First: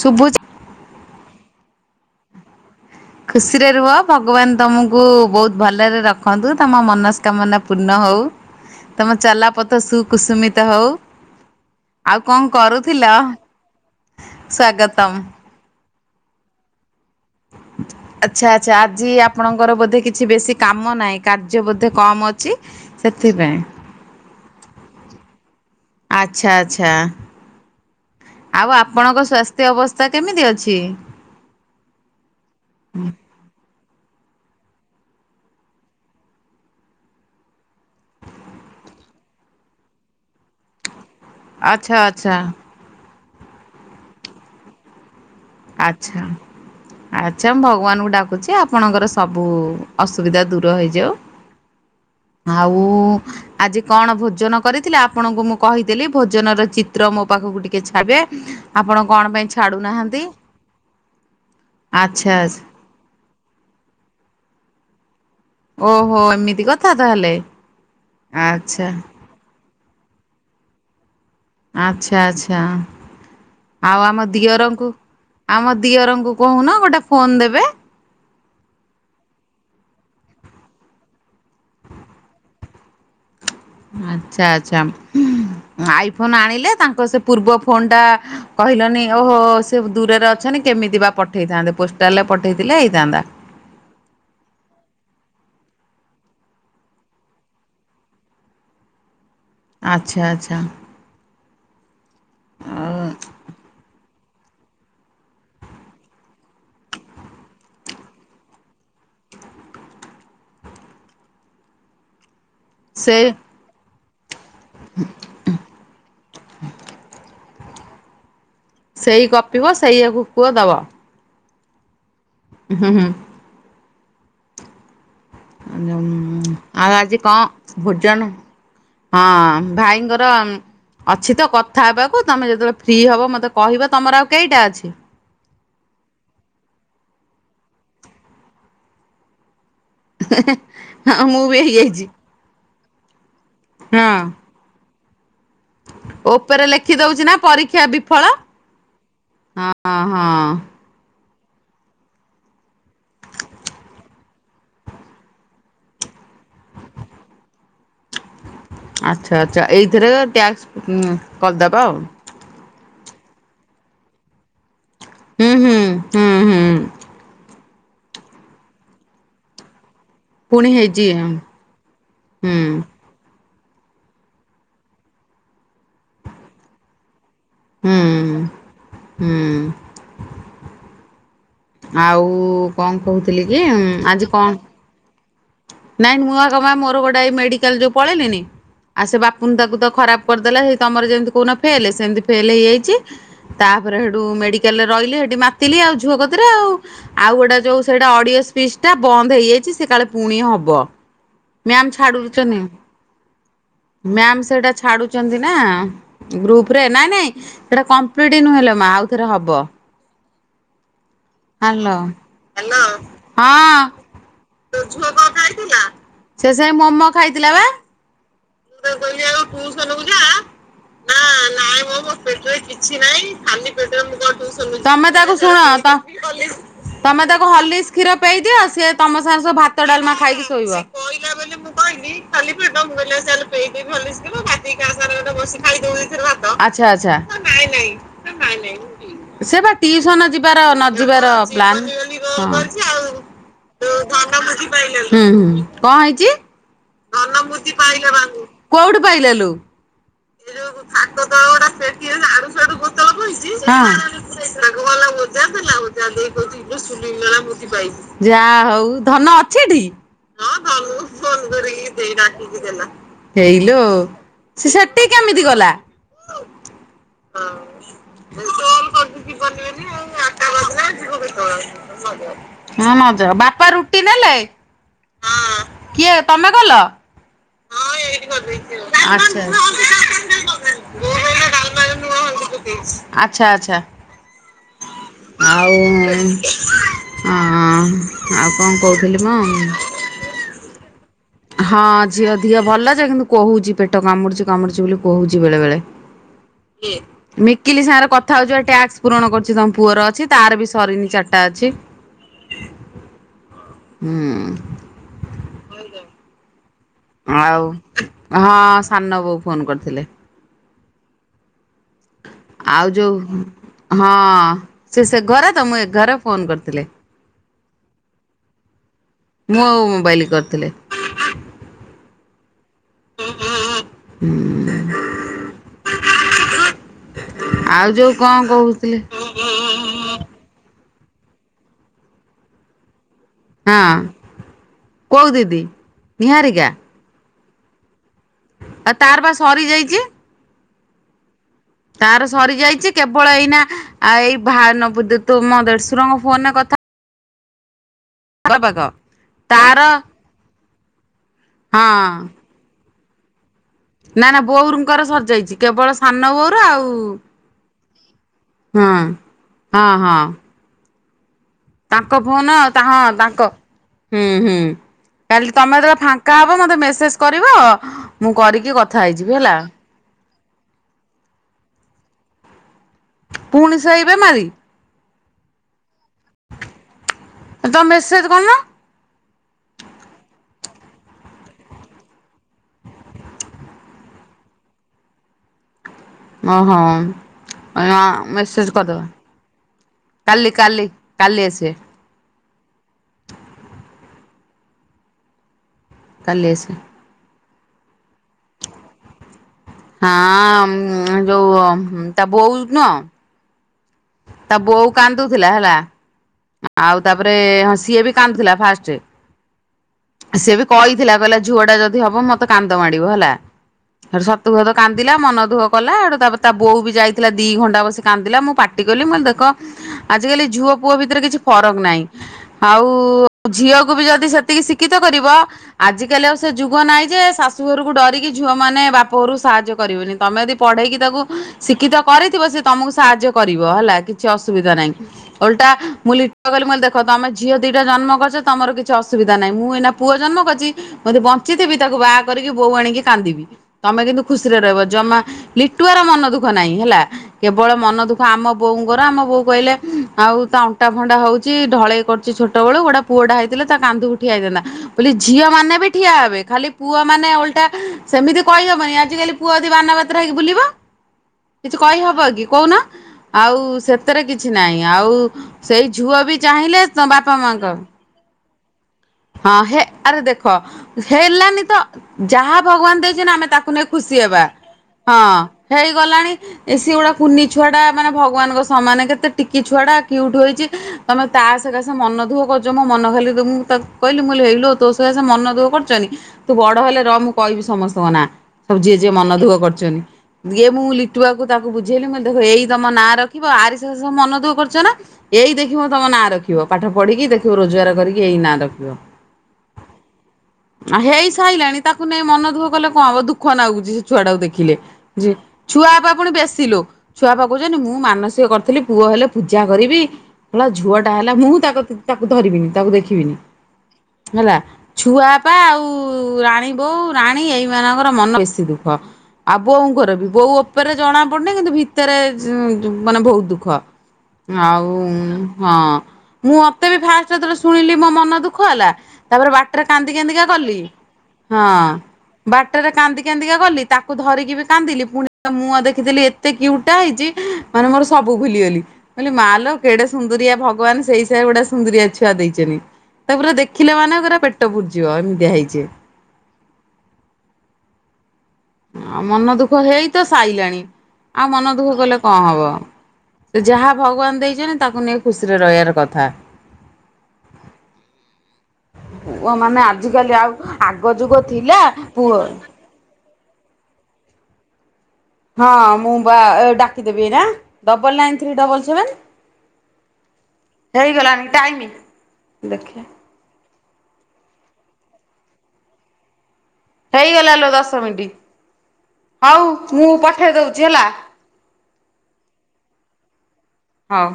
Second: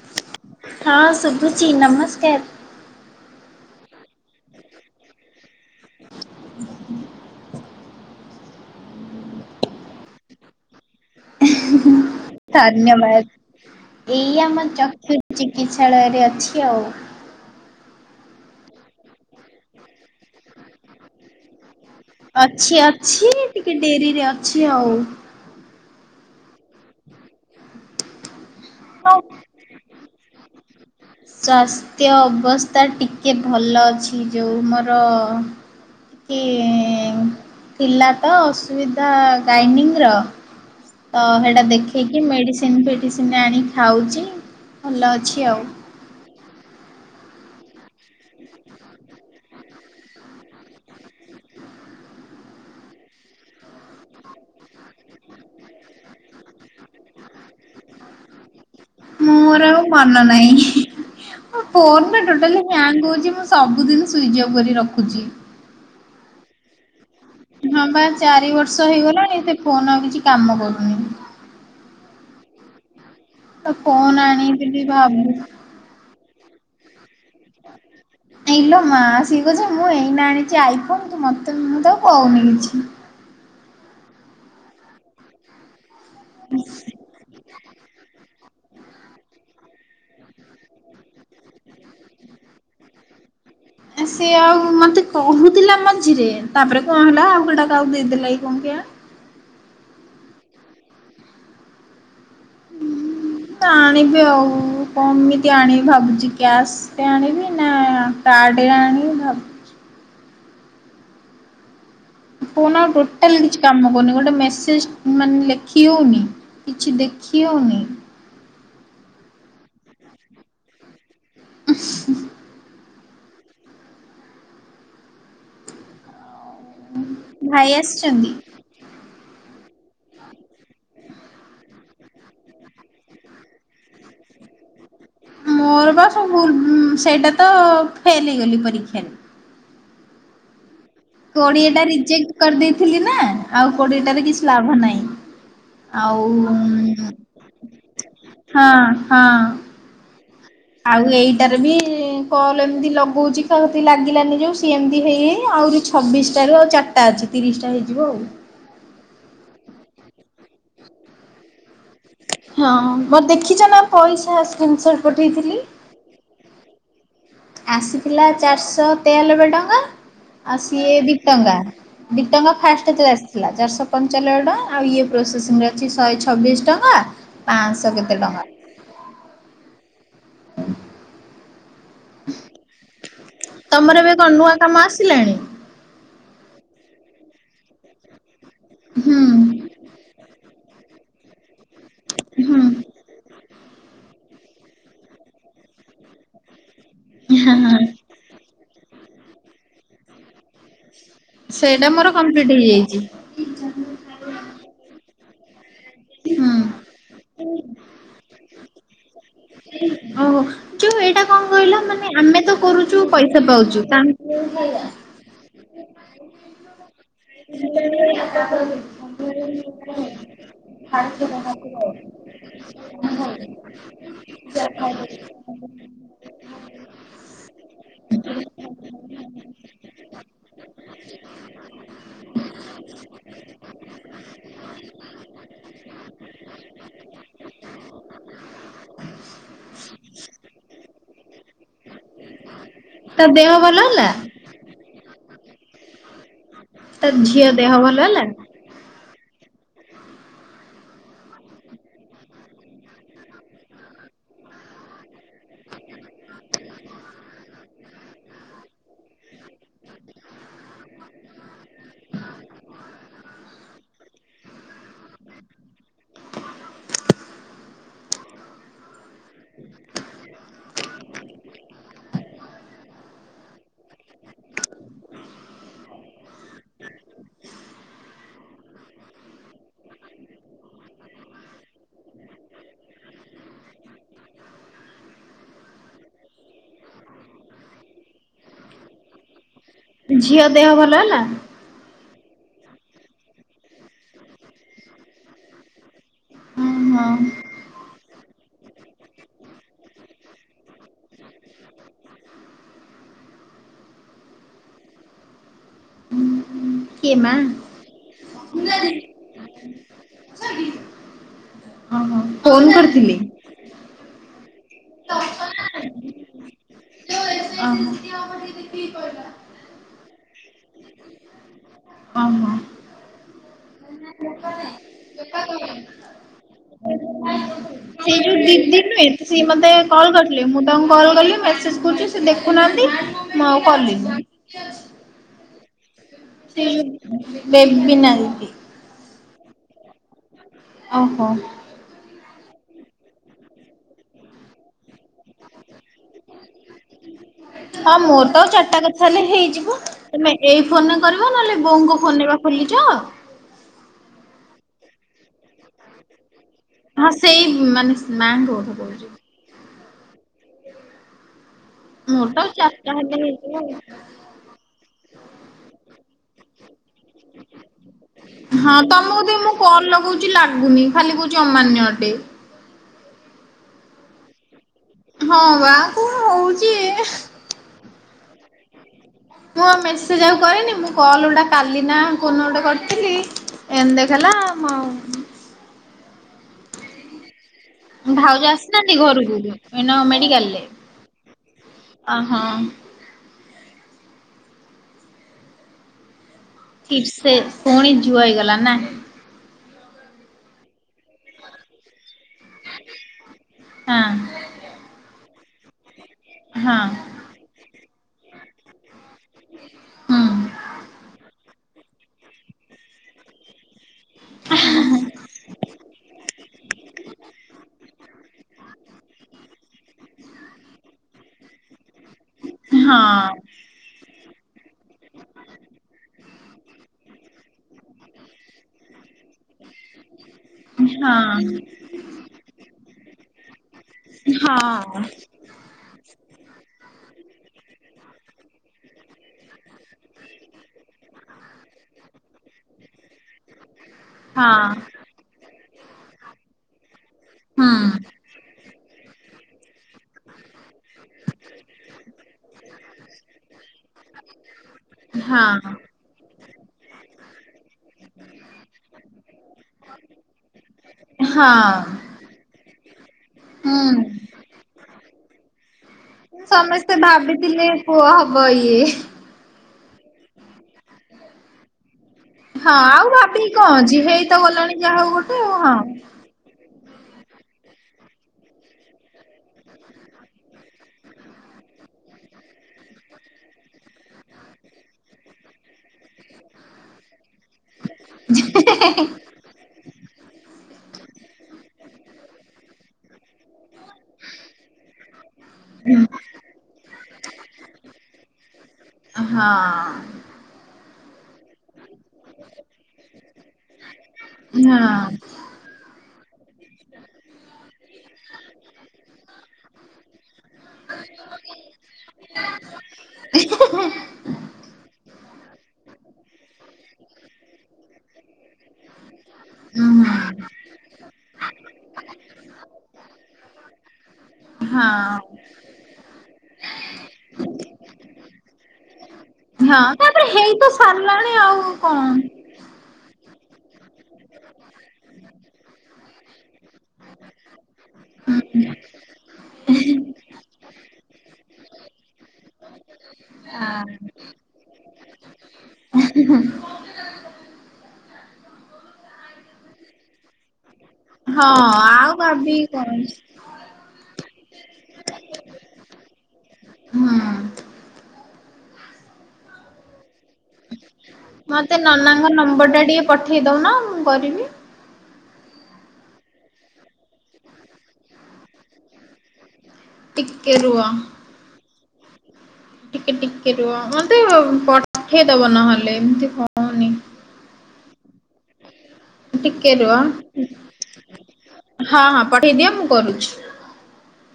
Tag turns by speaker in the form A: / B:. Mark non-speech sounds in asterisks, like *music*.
A: ଶୁଭୁଛି।
B: ହଁ ଶୁଭୁଛି ନମସ୍କାର।
A: ଖୁସିରେ ରୁହ। ଭଗବାନ ତମକୁ ବହୁତ ଭଲରେ ରଖନ୍ତୁ। ତମ ମନସ୍କାମନା ପୂର୍ଣ୍ଣ ହଉ। ତମ ଚଲା ପଥ ସୁକୁସୁମିତ ହଉ। ଆଉ କଣ କରୁଥିଲ।
B: ଧନ୍ୟବାଦ। ଏଇ ଆମ ଚକ୍ଷୁ
A: ସ୍ଵାଗତମ।
B: ଚିକିତ୍ସାଳୟରେ ଅଛି ଆଉ।
A: ଆଚ୍ଛା ଆଚ୍ଛା ଆଜି ଆପଣଙ୍କର ବୋଧେ କିଛି ବେଶୀ କାମ ନାହିଁ। କାର୍ଯ୍ୟ ବୋଧେ କମ୍ ଅଛି
B: ଅଛି
A: ସେଥିପାଇଁ।
B: ଟିକେ ଡେରିରେ ଅଛି ଆଉ।
A: ଆଚ୍ଛା ଆଚ୍ଛା। ଆଉ ଆପଣଙ୍କ ସ୍ୱାସ୍ଥ୍ୟ ଅବସ୍ଥା କେମିତି ଅଛି।
B: ସ୍ୱାସ୍ଥ୍ୟ ଅବସ୍ଥା ଟିକିଏ ଭଲ ଅଛି। ଯଉ ମୋର। କି। ଥିଲା ତ ଅସୁବିଧା ଗାଇନିଂ ର। ତ ହେଇଟା
A: ଆଚ୍ଛା
B: ଦେଖେଇକି
A: ଆଚ୍ଛା
B: ମେଡ଼ିସିନ ଫେଡିସିନ ଆଣିକି ଖାଉଛି ଭଲ ଅଛି ଆଉ।
A: ଆଚ୍ଛା। ଆଚ୍ଛା ମୁଁ ଭଗବାନଙ୍କୁ ଡାକୁଛି ଆପଣଙ୍କର ସବୁ ଅସୁବିଧା ଦୂର ହେଇଯାଉ।
B: ହ
A: ଆଉ। ଆଜି କଣ ଭୋଜନ କରିଥିଲେ ଆପଣଙ୍କୁ ମୁଁ କହିଥିଲି ଭୋଜନର ଚିତ୍ର ମୋ ପାଖକୁ ଟିକେ ଛାଡିବେ। ଆପଣ କଣ ପାଇଁ
B: ମୋର ଆଉ ମନ
A: ଛାଡୁନାହାନ୍ତି।
B: ନାହିଁ। ମୋ ଫୋନରେ ଟୋଟାଲି
A: ଆଚ୍ଛା,
B: ହ୍ୟାଙ୍ଗ ହଉଛି ମୁଁ ସବୁିନ ସୁଇଚ୍ ଅଫ୍ କରି ରଖୁଛି।
A: ଓହୋ ଏମିତି କଥା ତାହେଲେ।
B: ହଁ ବା ଚାରି ବର୍ଷ
A: ଆଚ୍ଛା
B: ହେଇଗଲାଣି। ସେ ଫୋନ ଆଉ କିଛି କାମ କରୁନି।
A: ଆଚ୍ଛା ଆଚ୍ଛା
B: ତ
A: ଆଉ
B: ଫୋନ
A: ଆମ
B: ଆଣିବି ବୋଲି
A: ଦିଅରଙ୍କୁ।
B: ଭାବୁ
A: ଆମ ଦିଅରଙ୍କୁ। କହୁନ ଗୋଟେ ଫୋନ ଦେବେ।
B: ହଁ। ନାଇଲୋ ମା ସିଏ କହୁଛି ମୁଁ ଏଇନା ଆଣିଛି ଆଇଫୋନ। ତୁ ମତେ ମୁଁ ତାକୁ କହୁନି କିଛି।
A: ଆଚ୍ଛା ଆଚ୍ଛା। ଆଇଫୋନ ଆଣିଲେ ତାଙ୍କ ସେ ପୂର୍ବ ଫୋନ ଟା କହିଲନି ଓହୋ ସେ ଦୂରରେ ଅ ଛନ୍ତି କେମିତି ବା ପଠେଇଥାନ୍ତେ ପୋଷ୍ଟାଲରେ ପଠେଇଥିଲେ ହେଇଥାନ୍ତା।
B: ହ *unintelligible* ଏଁ ସେ ଆଉ ମତେ କହୁଥିଲା ମଝିରେ ତାପରେ କଣ ହେଲା ଆଉ ସେଇଟା କାହାକୁ ଦେଇଦେଲା କି କଣ କେଆଣି।
A: ଆଚ୍ଛା ଆଚ୍ଛା।
B: ହୁଁ ଆଣିବି ଆଉ କମିତି ଆଣିବି ଭାବୁଛି କ୍ୟାସ୍ ସ୍ ରେ ଆଣିବି ନା କାର୍ଡରେ ଆଣିବି ଭାବୁ ଫୋନ ଆଉ
A: ସେ
B: ଟୋଟାଲ କିଛି କାମ କରୁନି ଗୋଟେ ମେସେଜ ମାନେ ଲେ ଖି ହୋଉନି କିଛି ଦେଖି ହୋଉନି।
A: ସେଇ ଗପିବ ସେଇଆକୁ କୁହ ଦବ।
B: ଉଁହ୍ ହୁଁ।
A: ହୁଁ ହୁଁ। ଆଉ ଯୋଉଁ ଆଉ ଆଜି କଁ
B: ଭାଇ
A: ଭୋଜନ?
B: ଆସିଛନ୍ତି?
A: ହଁ ଭାଇଙ୍କର ଅମ୍ ଅଛି ତ କଥା ହେବାକୁ ତମେ ଯେତେବେଳେ ଫ୍ରି ହେବ ମୋତେ କହିବ ତମର ଆଉ କେଇଟା ଅଛି?
B: ମୋର ବା ସବୁ ଗୁଁ ସେଇଟା ତ ଫେଲ ହେଇଗଲି ପରୀକ୍ଷାରେ।
A: ହଁ ମୁଁ ବି
B: କୋଡିଏଟା
A: ହେଇଯାଇଛି।
B: ରିଜେକ୍ଟ କରିଦେଇଥିଲି ନା ଆଉ କୋଡ଼ିଏ
A: ହଁ
B: ଟାରେ କିଛି ଲାଭ ନାହିଁ। ଆଉଁ
A: ଉପରେ ଲେଖି ଦଉଛି ନା ପରୀକ୍ଷା ଅଁ ହଁ।
B: ଆଉ ଏଇଟାରେ ବି କଲ୍ ଏମିତି ଲଗଉଛି କାହା କତିକି ଲାଗିଲାନି ଯୋଉ ସିଏ ଏମିତି ହେଇ ଆହୁରି ଛବିଶଟାରୁ ଆଉ ଚାର୍ ଟା ଅଛି ତିରିଶଟା ହେଇଯିବ ଆଉ।
A: ଆଚ୍ଛା ଆଚ୍ଛା ଏଇଥିରକ ଟ୍ୟାକ୍ସ ଉଁ କରିଦବ ଆଉ।
B: ହଁ ମୋର ଦେଖିଛ ନା ପଇସା ସ୍କ୍ରିନ୍ ସର୍ଟ
A: ହୁଁ
B: ପଠେଇଥିଲି?
A: ହୁଁ ହୁଁ ହୁଁ
B: ଆସିଥିଲା ଚାରିଶହ ତେୟାନବେ ଟଙ୍କା ଆଉ
A: ପୁଣି
B: ସିଏ
A: ହେଇଛି
B: ଦି ଟଙ୍କା। ଦି
A: ହୁଁ
B: ଟଙ୍କା ଫାଷ୍ଟ ଟା *unintelligible* ଆସିଥିଲା ଚାରିଶହ ପଞ୍ଚାଲବେ ଟଙ୍କା ଆଉ ଇଏ ପ୍ରୋସେସିଂ ଅଛି ଶହେ ଛବିଶ ଟଙ୍କା ପାଁସ
A: ହୁଁ
B: କେତେ ଟଙ୍କା।
A: ହୁଁ। ଆଉ କଣ କହୁଥିଲି କି ଉଁ
B: ତମର ଏବେ
A: ଆଜି କଣ
B: ନୂଆ କାମ ଆସିଲାଣି?
A: ନାଇଁ ମୁଁ *unintelligible* ମୋର ଗୋଟେ ଏଇ ମେଡିକାଲ ଯୋଉ ପଳେଇଲିନି ଆଉ ସେ
B: ହୁଁ
A: ବାପୁନ ତାକୁ ତ ଖରାପ କରି ଦେଲା ହେଇ ତମର ଯେମିତି କହୁନ ଫେଲେ ସେମିତି ଫେଲ
B: ହୁଁ
A: ହେଇଯାଇଛି ତାପରେ ହେଠୁ ମେଡିକାଲ ରେ ରହିଲି ହେଠି ମାତିଲିି ଆଉ ଝୁଅ କ ତିରେ ଆଉ ଆଉ
B: ହଁ
A: ଗୋଟା ଯୋଉ
B: ହଁ
A: ସେଇଟା ଅଡିଓ ସ୍ପିଚ୍ ଟା ବନ୍ଦ ହେଇଯାଇଛି ସେ କାଳେ ପୁଣି ହବ।
B: ସେଇଟା
A: ମ୍ୟାମ୍
B: ମୋର କମ୍ପ୍ଲିଟ
A: ଛାଡ଼ୁଚନ୍ତି
B: ହେଇଯାଇଛି
A: ମ୍ୟାମ୍ ସେଇଟା ଛାଡ଼ୁଛନ୍ତି ନା।
B: ହୁଁ
A: ଗ୍ରୁପରେ ନାଇଁ ନାଇଁ ସେଟା କମ୍ପ୍ଲିଟ ନୁହେଲୋ ମା ଆଉ ଥରେ ହବ।
B: ଓହୋ ଯୋଉ ଏଇଟା କଣ କହିଲ
A: ହ୍ୟାଲୋ
B: ମାନେ ଆମେ ତ କରୁଛୁ ପଇସା
A: ହଁ
B: ପାଉଛୁ ତାନ୍
A: ସେ ସେଇ ମୋମୋ ଖାଇଥିଲା ବା। ମୁଁ ତାକୁ କହିଲି ଆଉ ଟୁସନ କୁ ଯା ନା ନାଇଁ ମ ମୋ
B: ସେ
A: ପେଟରେ କିଛି
B: ଖ *inaudible*
A: ତମେ ତାକୁ ଶୁଣ ତ ତମେ ତାକୁ ହଲିସ୍ କ୍ଷୀର ପେଇଦିଅ ସେ ତମ ସାଙ୍ଗେ ସବୁ ଭାତ ଡାଲମା ଖାଇକି ଶୋଇବ। ଆଚ୍ଛା ଆଚ୍ଛା। ସେ ବା ଟିଉସନ ଯିବାର ନ ଯିବାର ପ୍ଲାନ୍। ହଁ।
B: ତା ଦେହ ଭଲ ହେଲା
A: ହୁଁ ହୁଁ କଁ ହେଇଛି?
B: ତା
A: ନନା
B: ଝିଅ ଦେହ
A: ମୁଦି
B: ଭଲ
A: ପାଇଲା
B: ହେଲା
A: କୋଉଠି ପାଇଲାଲ? ଏଇ ଯୋଉ ଥାତ ତଳୁ ଗୋଟା ପେଟି ଆଡ଼ୁ ସୁ ଆଡ଼ୁ ବୋତଲ ପଇଚି ହଁ ସେ ସେ ରାଘବାଲା ଓଜା ଦେଲା ଓଜା ଦେଇ କହୁଚି ଇଲୋ ସୁନିଲି ନନା ମୁଦି ପାଇଚି। ଯାହା ହଉ ଧନ ଅଛି ଏଠି ହଁ ଧନକୁ ଫୋନ୍ ଖରିକି ଦେଇ ଡାକିକି ଦେଲା। ଏଇଲ ସେ ସେଠିକି କେମିତି ଗଲା? ଫୋନ୍ କରିଛି
B: *inaudible*
A: ଯିବନି ହଁ ନଯାଉ ବାପା ରୁଟି ନେଲେ?
B: *inaudible*
A: କିଏ ତମେ କଲ? ହଁ ଏଇଠି ଆଚ୍ଛା ଆଚ୍ଛା *unintelligible* *unintelligible* ଆଚ୍ଛା ଆଚ୍ଛା ଆଉ ହଁ ଆଉ କଁ କଉଥିଲି ମ
B: ଝିଅ ଦେହ ଭଲ ହେଲା?
A: ହଁ ଝିଅ ଦେହ ଭଲଯେ, କିନ୍ତୁ କହୁଚି ପେଟ କାମୁଡ଼ିଚି କାମୁଡ଼ିଚି ବୋଲି କହୁଚି ବେଳେବେଳେ। କିଏ
B: ଓହୋ
A: ନି ଟିକିଲି ସାଙ୍ଗରେ କଥା ହଉଚିପା ଟ୍ୟାକ୍ସ ପୂରଣ କରୁଚି ତମ ପୁଅର ଅଛି ତାରବି ସରିନି ଚାରିଟା ଅଛି।
B: *inaudible*
A: ହୁଁ।
B: *unintelligible*
A: ଆଉ ହଁ ସାନ ବୋଉ ଫୋନ୍ କରିଥିଲେ।
B: *inaudible* ହଁ ହଁ
A: ଆଉ ଯୋଉ ହଁ ସେ ଘରେତ ମୁଁ ଏଘରେ ଫୋନ୍ କରିଥିଲେ।
B: *unintelligible*
A: ମୋ ମୋବାଇଲକି କରିଥିଲେ।
B: ଅଁ ହଁ
A: ଆଉ
B: *unintelligible* ସେଇ ଯୋଉ
A: କଣ
B: ଦିଦି
A: କହୁଥିଲେ
B: ନୁହେଁ ସିଏ ମତେ କଲ୍ କରିଥିଲେ, ମୁଁ ତାଙ୍କୁ କଲ୍ କଲି ମେସେଜ୍ କରୁଚି ସେ ଦେଖୁନାହାନ୍ତି। ମୁଁ ଆଉ
A: ହଁ
B: କଲିନି
A: କୋଉ ଦିଦି? ନିହାରିକା
B: ସେଇ ବେବିିନା ଦିଦି।
A: ଆଉ ତାରବା ସରିଯାଇଚି।
B: ଓହୋ।
A: ତାର ସରି ଯାଉଚି କେବଳ ଏଇନା ଏଇ ଭା ତମ ଦେଢଶୁରଙ୍କ ଫୋନରେ କଥା
B: ହଁ ମୋର ଆଉ
A: ପାଖାପାଖ
B: ଚାରିଟା କଥା ହେଲେ ହେଇଯିବ
A: ତାର
B: ତମେ ଏଇ ଫୋନରେ କରିବ ନହେଲେ
A: ହଁ
B: ବୋଉଙ୍କ ଫୋନରେ ବା ଖୋଲିଚ?
A: ନା ନା ବୋଉରୁଙ୍କର ସରିଯାଇଚି। କେବଳ ସାନ ବୋଉର ଆଉ ହୁଁ,
B: ହଁ ସେଇ ମାନେ ମାଙ୍କ କଥା କହୁଛି
A: ହଁ ହଁ। ତାଙ୍କ
B: ମୋର ତ ଆଉ
A: ଫୋନ୍ ହଁ
B: ଚାରିଟା ହେଲେ
A: ତାଙ୍କ
B: ହେଇଯିବ ଆଉ।
A: ହୁଁ ହୁଁ। କାଲି ତମେ ଯେତେବେଳେ ଫାଙ୍କା ହବ ମୋତେ ମେସେଜ୍ କରିବ ମୁଁ କରିକି କଥା ହେଇଯିବି ହେଲା।
B: କିଛି ଲାଗୁନି ଖାଲି କଉଚି ଅମାନ୍ୟ ଅଟେ।
A: ପୁଣି ସେଇ ବେମାରି
B: ହଁବା କଣ ହଉଚି ଇଏ।
A: ତମେ ମେସେଜ୍ କରୁନ।
B: ମୁଁ ଆଉ ମେସେଜ୍ ଆଉ କରିନି, ମୁଁ କଲ୍ ଗୋଟେ କାଲିନା କୋଉ ଦିନ ଗୋଟେ କରିଥିଲି ଏନ୍ଦି ଦେଖେଇଲା ଆଉ
A: ଅ ହଁ। *unintelligible*
B: ଭାଉଜ
A: ମେସେଜ୍
B: ଆସିନାହାନ୍ତି
A: କରିଦବ,
B: ଘରକୁ ଏଇନା
A: କାଲି
B: ମେଡିକାଲରେ।
A: କାଲି କାଲି ଆସିବେ।
B: ଅ ହଁ।
A: କାଲି ଆସିବେ।
B: ଇପ୍ସେ ପୁଣି ଝୁଅ ହେଇଗଲା ନା?
A: ହାଁ ଯୋଉ ତା ବୋଉ ନୁହଁ
B: ହଁ।
A: ତା ବୋଉ କାନ୍ଦୁଥିଲା ହେଲା,
B: ହଁ
A: ଆଉ ତାପରେ ସିଏ ବି କାନ୍ଦୁଥିଲା ଫାଷ୍ଟେ।
B: ହୁଁ
A: ସେ ବି କହିଥିଲା କହିଲା ଝୁଅଟା ଯଦି ହବ, ମତେ କାନ୍ଦ ମାଡ଼ିବ ହେଲା। ସତକୁ ସତ କାନ୍ଦିଲା ମନ ଦୁଖ କଲା ହେଠୁ ତା ତା ବୋଉ ବି ଯାଇଥିଲା ଦି ଘଣ୍ଟା ବସି କାନ୍ଦିଲା ମୁଁ ପାଟି କଲି ମୁଁ କହିଲି ଦେଖ ଆଜିକାଲି ଝୁଅ ପୁଅ ଭିତରେ କିଛି ଫରକ ନାହିଁ। ଆଉ
B: ହଁ
A: ଝିଅକୁ ବି ଯଦି ସେତିକି ଶିକ୍ଷିତ କରିବ ଆଜ କାଲି ଆଉ ସେ ଯୁଗ ନହିଁ ଯେ ଶାଶୁ ଘରକୁ ଡରିକି ଝିଅ ମାନ ବା ମୋରୁ ସାହାଯ୍ୟ କରିବନି ତମେ ଯଦି ପଢେଇକି ତାକୁ
B: ହଁ
A: ଶିକ୍ଷିତ କରିଥିବ ସେ ତମକୁ ସାହାଯ୍ୟ କରିବ ହେଲା କିଛି ଅସୁବିଧା ନାହିଁ
B: ହଁ।
A: ଓଲଟା ମୁଁ କହିଲି ଦେଖ ତମେ ଝିଅ ଦିଟା ଜନ୍ମ କରିଛ ତମର କିଛି ଅସୁବିଧା ନାହିଁ ମୁଁ ଏଇନା ପୁଅ ଜନ୍ମ କରିଛି ମୁ ଯଦି ବଞ୍ଚିଥିବି ତାକୁ ବାହା କରିକି ବୋହୁ ଆଣିକି କାନ୍ଦିବି। ତମେ କିନ୍ତୁ
B: ହଁ
A: ଖୁସିରେ ରହିବ ଜମା ଲିଟୁଆର ମନ ଦୁଃଖ ନାହିଁ ହେଲା କେବଳ
B: ହୁଁ
A: ମନ ଦୁଃ ଆମ ବୋଉଙ୍କର ଆମ ବୋଉ କହିଲେ ଆଉ ତା ଅଣ୍ଟା ଫାଣ୍ଟା ହଉ ଢଳେଇ କରୁଛି ଛୋଟ ବେଳୁ ଗୋଟେ ପୁଅଟା ହେଇଥିଲେ ତା କାନ୍ଦକୁ ଠିଆ ହେଇଥାନ୍ତା ମୁଁ କହିଲି ଝିଅ ମାନେ ବି
B: ହଁ
A: ଠିଆ ହେବେ ଖାଲି ପୁଅ ମାନେ ଓଲଟା ସେମିତି କହିହବନି ଆଜିିକାଲି ପୁଅ ଯଦି ବାନାବାତେରେ ହେଇକି ବୁଲିବ।
B: ହଁ
A: କିଛି କହିହବ କି କହୁନା ଆଉ
B: ହୁଁ।
A: ସେଥିରେ କିଛି ନାହିଁ ଆଉ ସେଇ ଝୁଅ ବି ଚାହିଁଲେ ତ ବାପା ମାଙ୍କ
B: କଇ
A: ହଁ ହେ ଆରେ ଦେଖ ହେଲାନି ତ ଯାହା
B: ହଁ
A: ଭଗବାନ
B: ଆଉ
A: ଦେଇଛନ୍ତି ଆମେ
B: ଭାବିକି
A: ତାକୁ
B: କଣ
A: ନେଇ
B: ଅଛି
A: ଖୁସି
B: ହେଇ ତ
A: ହେବା
B: ଗଲାଣି ଯାହା ହଉ
A: ହଁ
B: ଗୋଟେ ଆଉ ହଁ।
A: ହେଇଗଲାଣି ଏ ସେଗୁଡା କୁନି ଛୁଆ ଟା ମାନେ ଭଗବାନଙ୍କ ସମାନେ କେତେ ଟିକି ଛୁଆ ଟା କ୍ୟୁଟ୍ ହେଇଛି ତମେ ତା ସକସେ ମନ ଦୁଃଖ କରୁଛ ମୋ ମନ ଖାଲି ତକୁ ତାକୁ କହିଲି ହେଇଲୋ ତୋ ସକାସେ ମନ ଦୁଖ କରିଛନ୍ତିି। ତୁ ବଡ ହେଲେ ର ମୁଁ କହିବି ସମସ୍ତଙ୍କ ନା ସବୁ ଯିଏ ଯିଏ ମନ ଦୁଃଖ କରୁଛନ୍ତି। ଇଏ ମୁଁ ଲିଟୁଆକୁ ତାକୁ ବୁଝେଇଲି ଦେଖ ଏଇ ତମ ନାଁ ରଖିବ ଆରି ସକାଶେ ସବୁ ମନ ଦୁଖ କରୁଛ ନା? ଏଇ ଦେଖିବ ତମ ନାଁ ରଖିବ ପାଠ ପଢ଼ିକି ଦେଖିବ ରୋଜଗାର କରିକି ଏଇ ନାଁ ରଖିବ।
B: ହଁ।
A: ଆ ହେଇ ସାଇଲାଣି ତାକୁ ନେଇ ମନ ଦୁଃଖ କଲେ କଣ ହବ ଦୁଃଖ ନାଗୁଛି ସେ ଛୁଆ ଟାକୁ ଦେଖିଲେ।
B: ହଁ
A: ଜି ଛୁଆପ ପୁଣି ବେଶୀ ଲୋ ଛୁଆପ କହୁଛନ୍ତିଛନ୍ତି ମୁଁ ମାନସିକ କରିଥିଲି ପୁଅ ହେଲେ ପୂଜା କରିବି। ହେଲା ଝୁଅଟା ହେଲା ମୁଁ ତା ତାକୁ ଧରିବିନି ତାକୁ ଦେଖିବିନି ହେଲା ଛୁଆପା ଆଉ ରାଣୀ ବୋଉ ରାଣୀ ଏଇ ମାନଙ୍କର ମନ ବେଶୀ ଦୁଃଖ। ଆଉ
B: ଉଁ
A: ବୋଉଙ୍କର ବି ବୋଉ ଉପରେ ଜଣା ପଡୁନି କିନ୍ତୁ ଭିତରେ ମାନେ ବହୁତ ଦୁଃଖ। ଆଉ
B: ହଁ।
A: ହଁ ମୁଁ ମତେ ବି ଫାଷ୍ଟ ଯେତେବେଲେ ଶୁଣିଲି ମୋ ମନ ଦୁଃଖ ହେଲା। ତାପରେ ବାଟରେ
B: ହଁ
A: କାନ୍ଦି
B: ତାପରେ
A: କାନ୍ଦିକା
B: ହେଇ ତ
A: ଗଲି
B: ସାରିଲାଣି ଆଉ
A: ହଁ।
B: କଣ
A: ବାଟରେ କାନ୍ଦି କାନ୍ଦିକା ଗଲି ତାକୁ ଧରିକି ବି କାନ୍ଦିଲି ପୁଣି ମୁହଁ ଦେଖିଥିଲି ଏତେ କ୍ୟୁଟୁ ଟା ହେଇଛି ମାନେ ମୋର ସବୁ ଭୁଲିଗଲି ମା ଲୋ କେଡେ ସୁନ୍ଦରିଆ ଭଗବାନ ସେଇ ସେ ଗୁଡା ସୁନ୍ଦରିଆ ଛୁଆ ଦେଇଛନ୍ତିି ତା ପୁରା
B: ଆ
A: ଦେଖିଲେ ମାନେ ପୁରା ପେଟ ଫୁୁରିଯିବ ଏମିତିଆ ହେଇଛି।
B: ହୁଁ ହୁଁ
A: ଆଉ ମନ ଦୁଃଖ ହେଇ ତ ସାରିଲାଣି
B: ହଁ
A: ଆଉ ମନ ଦୁଃଖ
B: ଆଉ
A: କଲେ କଣ
B: ଭାବିକି
A: ହବ।
B: ଅଛି
A: ଯାହା ଭଗବାନ ଦେଇଛନ୍ତି ତାକୁ ନେଇ ଖୁସିରେ ରହିବାର କଥା।
B: ହୁଁ।
A: ପୁଅ ମାନେ ଆଜିକାଲି ଆଉ ଆଗ ଯୁଗ
B: ମତେ
A: ଥିଲା
B: ନନାଙ୍କ
A: ପୁଅ
B: ନମ୍ବର ଟା ଟିକେ ପଠେଇ ଦଉ ନା ମୁଁ କରିବି
A: ହଁ ମୁଁ ଡାକିଦେବି ନା double nine three double seven
B: ଟିକେ ରୁହ।
A: ହେଇଗଲାଣି ଟାଇମ
B: ଟିକେ ଟିକେ ରୁହ ମତେ ପଠେଇଦବ ନହେଲେ ଏମତି ହଉନି।
A: ହେଇଗଲା ଲୋ ଦଶ ମିନିଟ୍
B: ଟିକେ
A: ହଉ
B: ରୁହ
A: ମୁଁ ପଠେଇ ଦଉଛି ହେଲା।
B: ହଁ ହଁ ପଠେଇଦିଅ ମୁଁ କରୁଛି।
A: ହଁ।